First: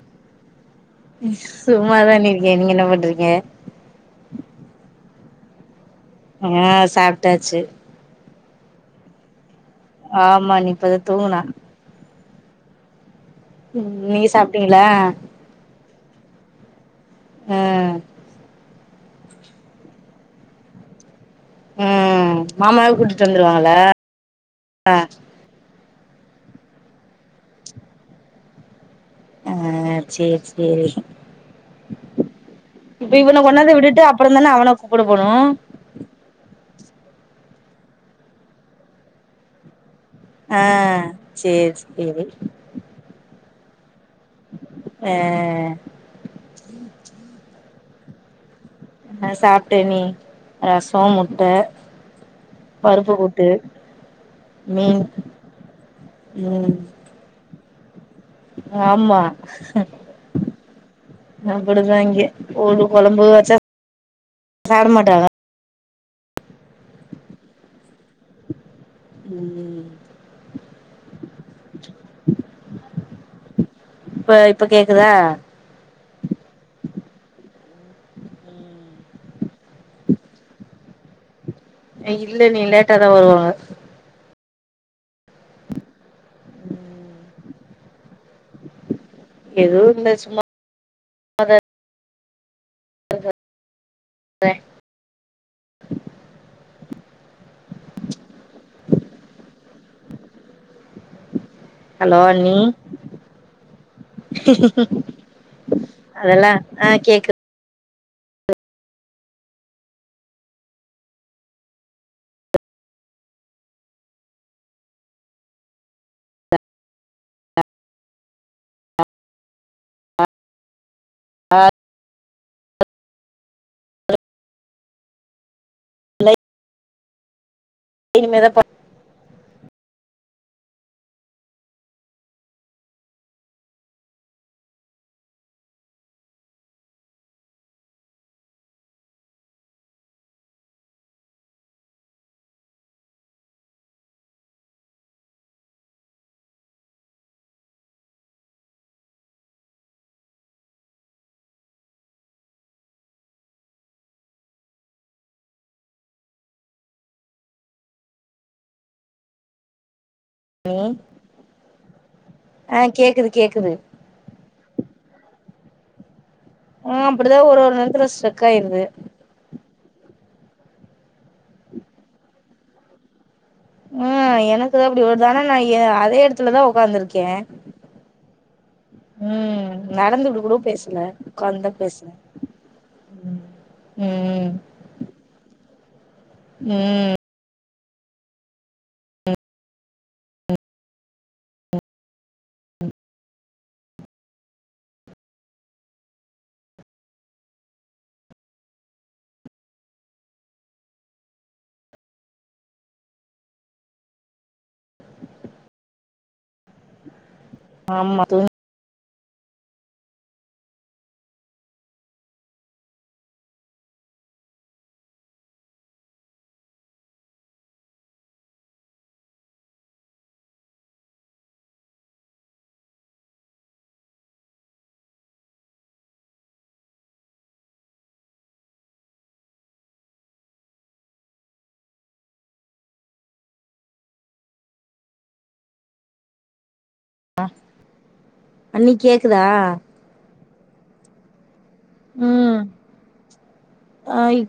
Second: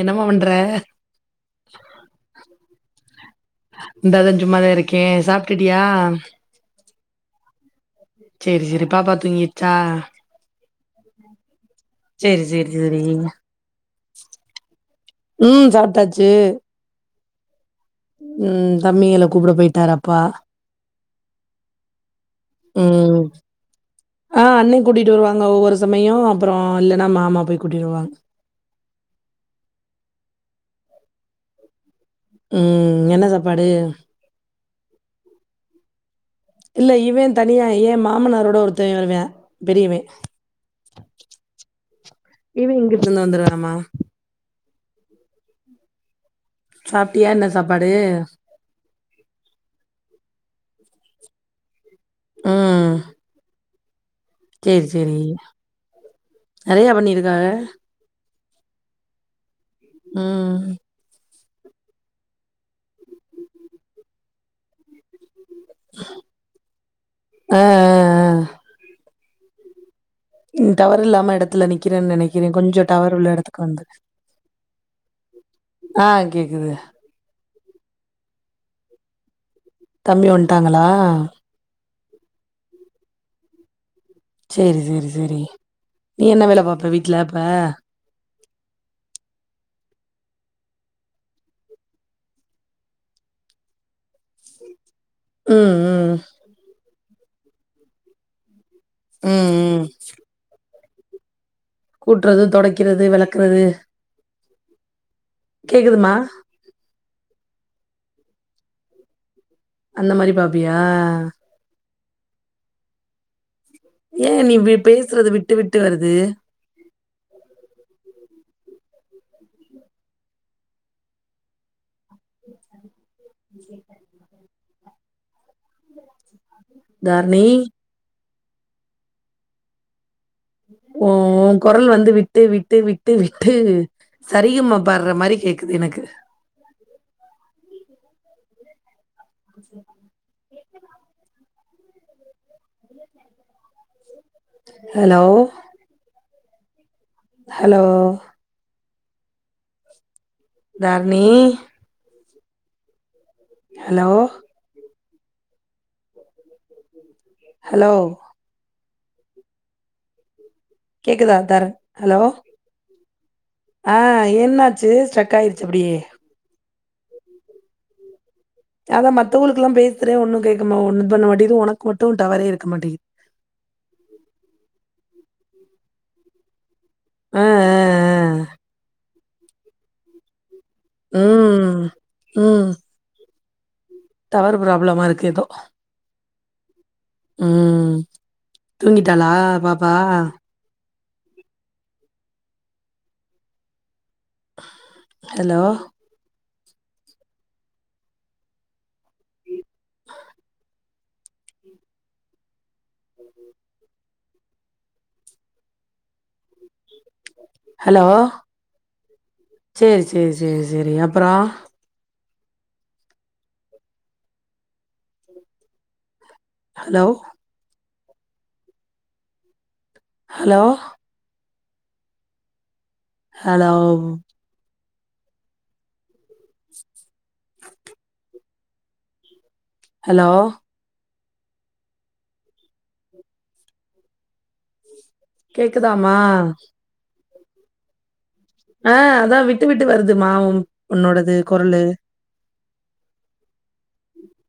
என்னம்மா பண்ற சும்மா தாண்ணே இருக்கே நீங்க என்ன பண்றீங்க இந்தாதா சும்மாதா இருக்கே [unintelligible] ஆ சாப்ட்டாச்சு சேரி சேரி பாப்பா தூங்கி ஆமா நிப்ப தா தூங்குனா சேரி சேரி சேரி உம் நீங்க சாப்ட்டீங்களா ச்சு [unintelligible] ம் உம் தம்பிகள கூப்ட போயிட்டாரு அப்பா உம் உம் ஆஹ் அண்ணே கூட்டிட்டு வருவாங்க ஒவ்வொரு சமயோ அப்றோ இல்லன்னா மாமா போய் கூட்டிடுவாங்க ஆஹ் சேரி சேரி ம் இப்ப என்ன இவன சாப்பாடு கொண்டாந்து விட்டுட்டு அப்றோ தானே அவன கூப்ட போனோ இல்ல இவன் தனியா ய மாமனாரோட ஒருத்த வருவியா பெரியவ ஆ சேரி சேரி ஆமா அஹ் சாப்டியா என்ன சாப் பாடு ஆஹ் சாப்பிட்டே நீ ரஸ் போ முட்டை ம் பருப்பு போட்டு சேரி சேரி ம் நிறைய பண்ணிருக்காக ஆமா உம் அப்படிதான் இங்கே‌ ஒரு குழம்புவச்சா சாப்பிட மாட்டங்கா ஆஹ் ஆஹ் ஆஹ் உம் உம் டவர் இல்லாம இடத்துல நிற்கிறேன்னு நினைக்கிறேன் கொஞ்சம்டவர் உள்ள இடத்துக்கு வந்து இப்ப இப்ப கேக்குதா ஆ கேக்குது தம்பி வன்டாங்களா ஆஹ் இல்ல இன்னைக்கு லேட்டாாதான் வருவாங்க சேரி சேரி சேரி நீ என்ன வேல பாப்ப வீட்டுல‌ அப்ப எதுவும் இல்ல சும்மா தான் இருக் ச உம் உம் உம் உம் ஹலோ கூட்டுறது துடக்கிறது விளக்கறது ச அதெல்லா ஆஹ் கேக்குது உ [unintelligible] அந்த மாரி பாப்பியா ஏன் நீ பேசுறது விட்டு விட்டு வருது ஆஹ் [inaudible] தாரணி இனிமேத ப உம் ஓ குரல் வந்து விட்டு விட்டு விட்டு விட்டு சரிகமா பாடுற மாரி கேக்குது எனக்கு சரி hello hello Dharani hello hello பண்ணி கேக்குதா தர ஹலோ ஆ கேக்குது கேக்குது ஆஹ் என்ன ச்சு ஸ்டக் ஆயிடுச்சு அப்படியே ஆஹ் அப்படிதான் ஒரு நேரத்து ஸ்டக் அதான் மத்தவங்களுக்குல்லாம் பேச பேசுற ஒன்னும் கேக்க ஒன்னும் பண்ண மாட்டேது உனக்கு மட்டும் டவறே இருக்க மாட்டேது உம் எனக்குதான் அப்படி வருது ஆனா நா எ அதே இடத்துலதான் உட்கார்ந்திருக்கேன் ஆ ஆ உம் நடந்து விடுக்கணு பேசுனே ஆ உக்காந்தா ம் பேசுனே ம் உம் டவர் ப்ராபுளமா இருக்கு எதோ உம் உம் தூங்கிடாளா பாப்பா ஹலோ ஹலோ ஆமா தூங் சேரி சேரி சேரி சேரி அப்பறோ ஹலோ ஹலோ ஹலௌ ஹலோ கேக்குதாமா ஆஹ் ஆஹ் அதா விட்டு விட்டு வருதுமா உம் உன்னோடது கொர்லு ம்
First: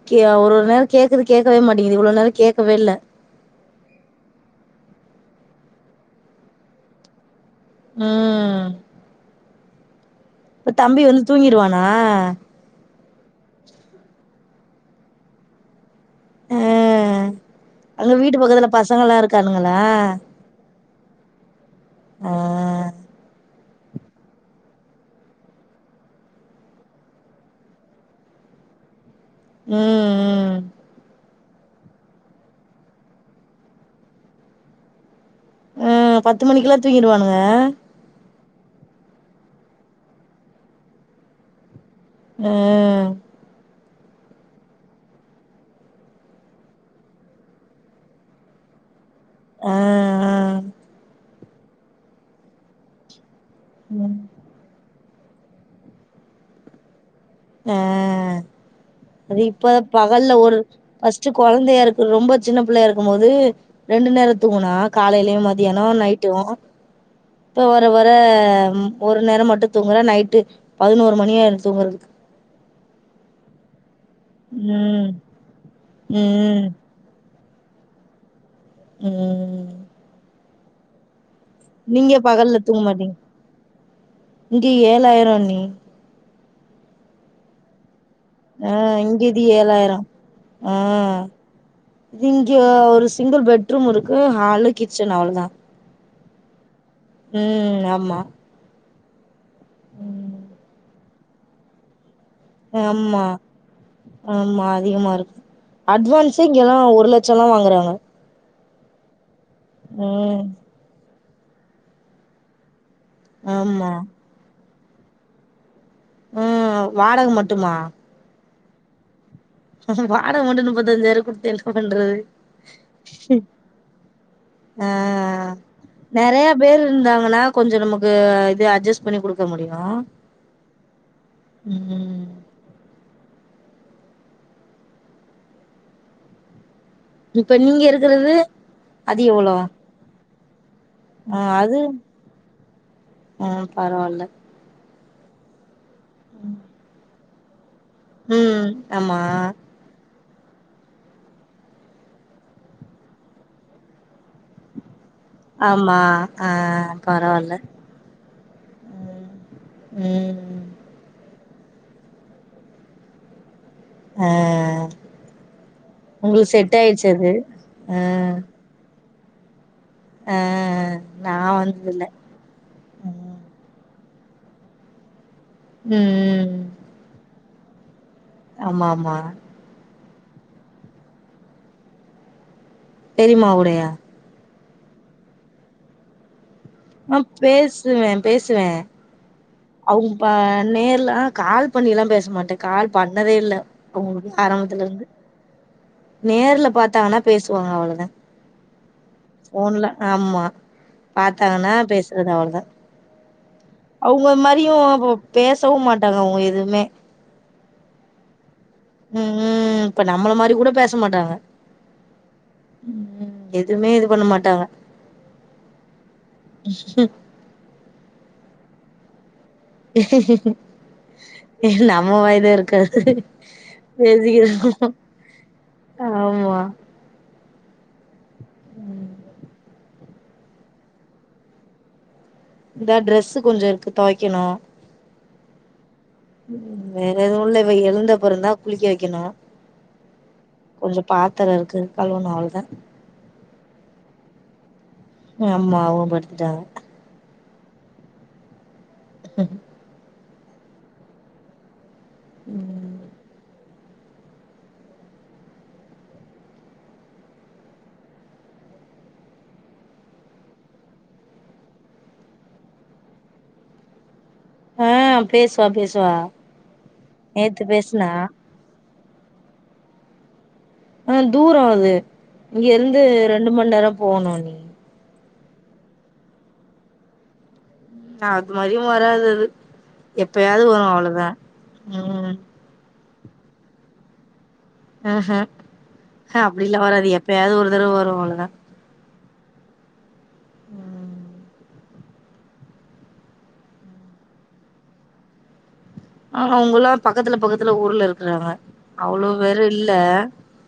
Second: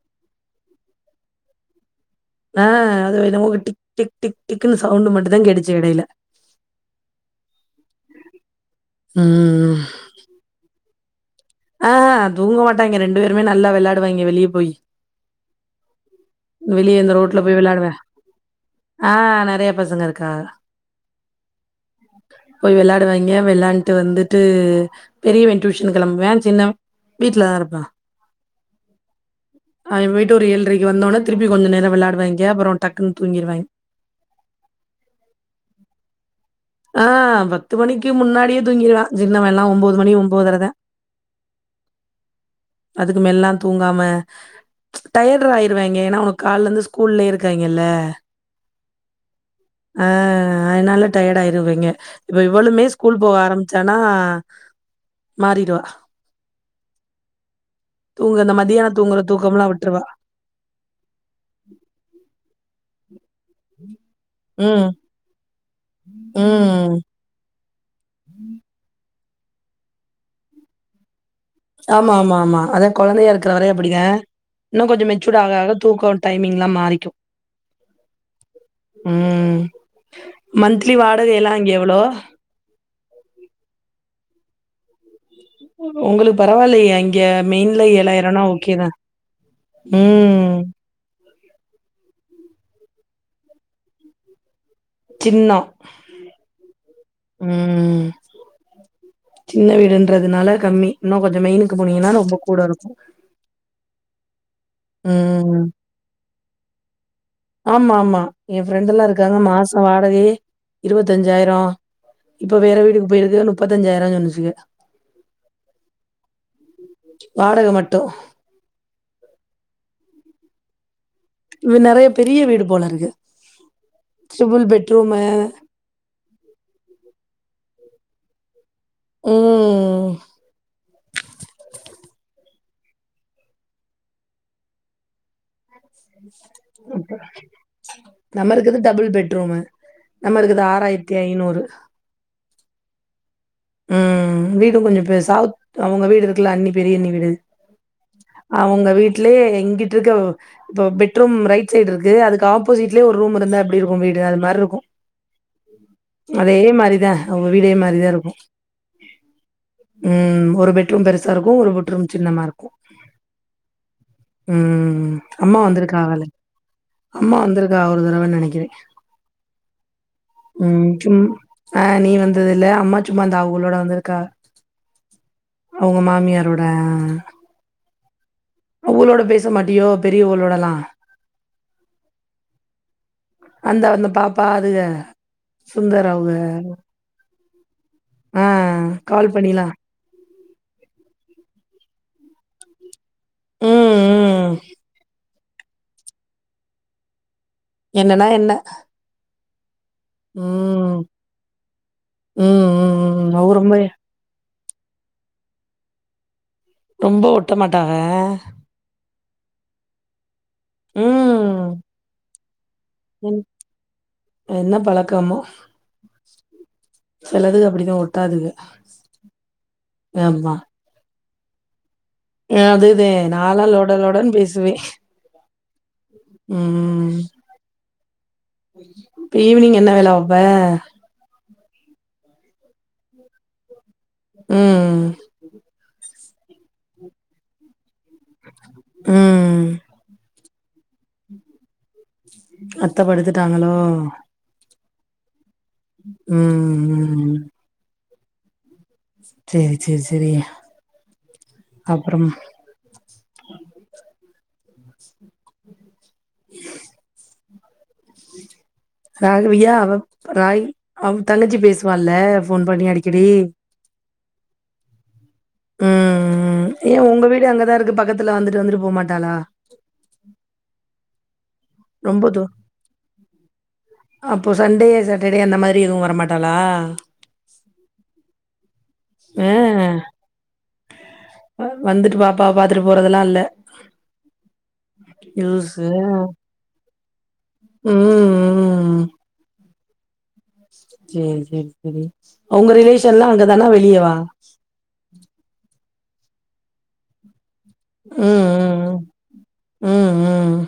க்கி ஒர் ஒரு நேரம் கேக்குது கேக்கவே மாட்டிங் இவ்ளோ நேர ஆ கேக்கவே இல்ல அது என்னமோ டிக் டிக் டிக் டிக்ன்னு சவுண்ட் மட்டும்தா கேட்டுச்சு எடையில உம் உம் ம் தம்பி வந் தூங்கிருவானா ண்டு பேருமே நல்லா வெளாடுவாயிங்க வெளியே போய் ஆ வெளியே இந்த ரோட்ல போய் வெளாடுவே அங்க வீட்டு பக்கத்துல பசங்கல்லா ஆஹ் நெறைய இருக்கானுங்களா பசங்க இருக்காக ஆ போய் வெளையாடுவாயிங்க விளாண் ட்டு வந்துட்டு பெரியவன் டூஷன் கிளம்புவாயின் சின்னவ வீட்டுலதா இருப்பா அவைன் போயிட்டு ஒரு ம் ம் ஏழ்றைக்கு வந்தோன திருப்பி கொஞ்ச நேர வெளாடுவாயிங்க அப்புறௌ டக்குன்னு தூங்கிருவாயிங் உம் பத் பத்து மணிக்குல்லா தூங்கிடுவானுங்க தூங்கிடுவே ஜின்ன வேல்லாம் ஒன்பது மணி ஒன்பதரதேன் அஹா நாம டயர்ட் ஆயிருவாங்க ஏனா அவுங்க கால்ல இருந்து ஸ்கூல்ல இருக்காயிங்கில்ல ஆ அஹா ஆ அயினால டயர்ட் து இவிங்க இவ்வுளுமே ஸ்கூல் போக ஆரம்பிச்சனா ம் மாறிடுவா ஆஹ தூங்க இந்த மதியான தூங்குற அது தூக்கம்லா இப்ப விட்டுருவா. பகல்ல ஒரு ஃபர்ஸ்ட் குழந்தையா இருக்கு ரொம்ப சின்ன பிள்ளையா இருக்கு க்கும்மோது ரெண்டு நேரம் தூங்கனா ம் காலையிலயும் மதியனம் நைட்டும் ம் இப்போ வர வர ஒரு நேரம் மட்டும் தூங்குற நைட்டு பதினோரு மணியா ஆமா ஆமா ஆமா அதா குழந்தையா இருக்கிற வரயும் அப்படிதா இன்னும் கொஞ்சம் ம் மெச்சூட ஆக ஆக தூக்கம் டைமிங் ம் எல்லாம் மாறிக்கும் [inaudible] உம் ம் மந்தலி வா நீங்க பகல்ல தூங்கமாட்டிங்க இங்க ஏழாயிரம் உங்களுக்கு பரவாயில்லையே அங்கே மெயின்ல ஏழாயிரம் ஆ இங்கிது ஏழாயிரம் ம் ஆ இங்க ஒரு சிங்கிள் பெட்ரூம் இருக்கு ஹாலு கிச்சன் அவ்ளோதான் சின்னோ உம் ம் ஆமா சின்ன ம் வீடுன்றதுனால கம்மி இன்னும் கொஞ்சம் மெய்னுக்கு போனீங்கன்னா ரொம்ப கூட இருக்கு. ஆமா ஆமா அதிகமா இருக்கும் ம் அட்வான்ஸ் [unintelligible] ஒரு லட் சல்லாம் வாங்குறாங்க என்ஃபிரண்ட் எல்லாம் இருக் காங்க மாசம் வாடகையே ம் இருபத் தஞ்சாயிரம் இப்ப வேற வீடு வேற இது ஆமா முப்பத்தஞாயிரம்னு சொன்னச்சுங்க ம் வாடக வாடகை மட்டுமா மட்டும். வாடக மட்டு நுப்பத்தஞ்சாயிரம் குடுத்து என்ன இது நெறைய பண்றது பெரிய வீடு போல இருக்கு. ட்ரிபிள் ஆ பெட்ரூமு நெறைய பேர் இருந்தாங்கன்னா கொஞ்ஜோ நமக்கு [unintelligible] அப்டியே அட்ஜஸ் பண்ணி குடுக்க முடியும ம். உம் [inaudible] இப்ப நீங்க இருகறது நம்ம இருக்குது டபுள் அது எவ்ளோ பெட்ரூமு. நம்ம இருக்குதா ஆயிரத்தி ஐநூறு ம் பரவால்ல வீடும் கொஞ்சம் சவுத் அவுங்க வீடு இருக்குல அண்ணி பெரியண்ணி வீடு ம் அவுங்க ஆமா வீட்லயே எங்கிட்டு இருக்க இப்போ பெட்ரூம் ரைட் சைட் இருக்கு அதுக்கு ஆப்போசிட்லயே ஒரு ரூம் இருந்தா எப்டி இருக்கு வீடு அது மார்ரி இருக்கு ஆமா ஆ அதே மாரி தா அவுங்க பரவால்ல வீடே மாரி தா இருக்கு ம் ஒரு பெட்ரூம் பெரிச சா இருக்கு ஒரு பெட் ரூம் சின்னமா இருக்கு ஆ ம் ம் அம்மா வந்திருக்காங்ளே உங்களுக்கு செட் ஆயிடுச்சு அது அம்மா வந்திருக்கா ஆ ஒரு தடவன்னு நெனைக்குரே ஆ ம் சும் நா ஆ வந்ததில்ல நீ வந்தது இல்ல அம்மா சும்மா ம் அந்தா அவங்களோட வந்துரு க்க அவுங்க ம் மாமியாரோட ஆமா ஆமா அவுங்களோட பேச மாட்டியோ பெரியவளோடலா பெரிம்மா அந்த கூடயா வந்த பாப்பா அதுங்க சுந்தரவுங்க ஆ பேசுவே பேசுவே கால் பண்ணிலாம். அவுங்க ப நேர்லா அ கால் பண்ணில்லா பேசமாட்டே கால்ப் பண்ணதே இல்ல ம், அவுங்களுக்கு ம். ஆரம்பத்துல இருந்து நேர்ல பாத்தாங்கனா என்னன்னா என்ன போன்ல ஆமா ம். பாத்தாங்கன்னா பேசுறது அவ்வளவுதா அவரு ரொம்பவே எப்பயும் பே பேசவும் மாட்டாங்க அவுங்க எது ரொம்ப ஒ ட்ட மாட்டாக உம் உம் இப்ப நம்மள மாரி கூட பேச மாட்டாங்க உம்ம் உம் ம் எதுவுமே இது பண்ண மாட்டாங்க என்ன பழக்கமோ சிலதுக அப்புடிதான் ஒட்டாதுக ஆமா. [unintelligible] [unintelligible] இருக்காது அதுதேன் நானும் லோடலோடன்ன்னு பேசுவேன் பேசிக்கிறோ ஆமா உம்ம் ம் இப்ப ஈவினிங் என்ன வேல பாப்பா இந்த டிரஸ்ஸுகொஞ்சம் எடுத்து துவைக்கணும் ம். வேற எதுவும் இல்ல இவ எழுந்தப்புறந்தான் குளிக்க வைக்கணும் ம். கொஞ்சம் பாத்திரம் இருக்கு கழுவனும் அவ்ளோ தான் ட்டாங்களோ அம்மாவு உம் படுத்துட்டாங்க உஹம் சேரி சேரி சேரி அப்புறமா ம் [inaudible] ராகவியா அவ ராகி அவ தங்கச்சி பேசுவால போன் பண்ணி அடிக்கடி ஆ பேசுவா பேசுவா உம் உம் ஏன் உங்க வீடு நேத்து அங்கதான் இருக்கு பேசுனா பக்கத்துல வந்துட்டு வந்துட்டு போமாட் காலா [unintelligible] தூரம் அது இங்க இருந்து ரெண்டு மணி நேரம் போவணும் நீ செரி அந்த மாதிரி எதுவும் வரமாட்டாளா உம் அது மாதிரி வராது அது அ எப்பயாவது வரும் அவ்ளோ தான் வந்துட்டு உம் பாப்பாவ பாத்துட்டு போறதெல்லாம் இல்ல லூசு. ஆஹ்ஹம்ஹ் அப்படிலாம் வராது எப்ப யாவது ஒரு தடவை ம் வரும் அவளோ தான் ம். சேரி சேரி சேரி அவுங்க ரிலேஷன்லாம் அங்கதானா வெளியவா ஆஹ் அவுங்க எல்லாம் பக்கத்துல பக்க த்துல ஊர்ல ம் இருக்கறாங்க ம் அவ்ளோ பேரும் ம் இல்ல ம் ம்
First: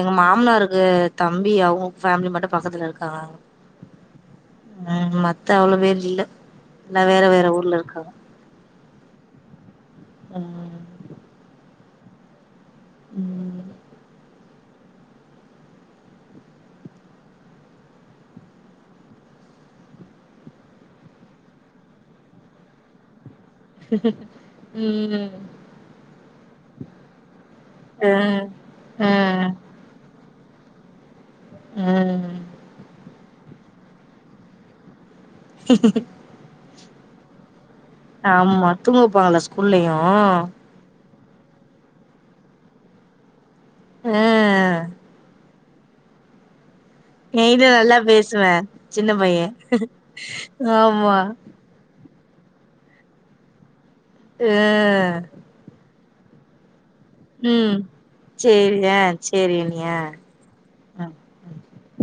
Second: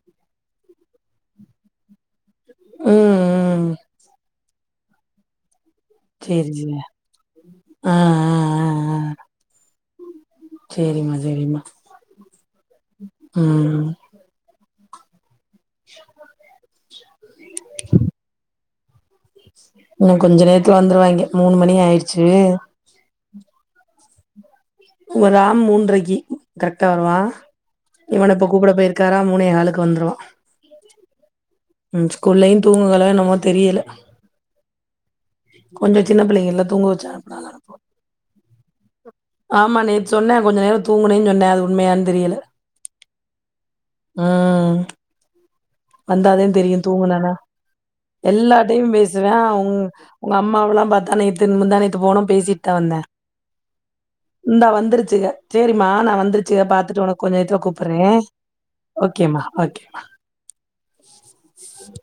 எங்க மாமனாருக்கு தம்பி அவுங்க ஃபேமிலி மட்டும் பக்கத்துல ம் இருக்காங்க ம் உஹம் மத்த அவ்ளோ பேர் இல்ல சேரி சேரி எல்லா வேற வேற ஊர்ல இருக்காங்க ஆஹ்ஹ்ஹ் உ [unintelligible] ம் சேரிம்மா சேரிம்மா ம் உம் [unintelligible] உ கொஞ்ச நேரத்துல வந்துருவாங்க மூணு மணி ஆயிடுச்சு ச [inaudible] ராம் மூன்றரைக்கி கரெக்டா வருவா ம் ம் [unintelligible] உம் ம் ஸ்கூல்லயையும் தூங்குங்களோ என்னம்மோ தெரியல கொஞ்சம் சின்ன பிள்ளைங்க எல்லாம் தூங்க ப்பட போ [inaudible] ஆம்மா தூங்கப்பாங்களா நேத்து ஸ்கூல்லயும் சொன்னே கொஞ்ச நேரோ தூங்குனேன்னு அது உண்மையான தெரியல உம் ம் வந்தாதேன் தெரியும் தூங்குனத என்கிட்ட நல்லா பேசுவா எல்லாதாதையும் சின்ன பைய பேசுவேன் உங்க அம்மாவல்லாம் ஆமா பத்தே முந்தாணேத்து போனோம் பேசிட்டு தா வந்தேன் இந்தா ம் வந்துருச்சுக சரிமா நான் வந்துருச்சுக பாத்து உனக்கு கொஞ்ச நேரத்துல ம் கூப்பறேன் சேரி ஆ ஓகேம்மா சேரி அண்ணி ஓகே ஆ ஆ உ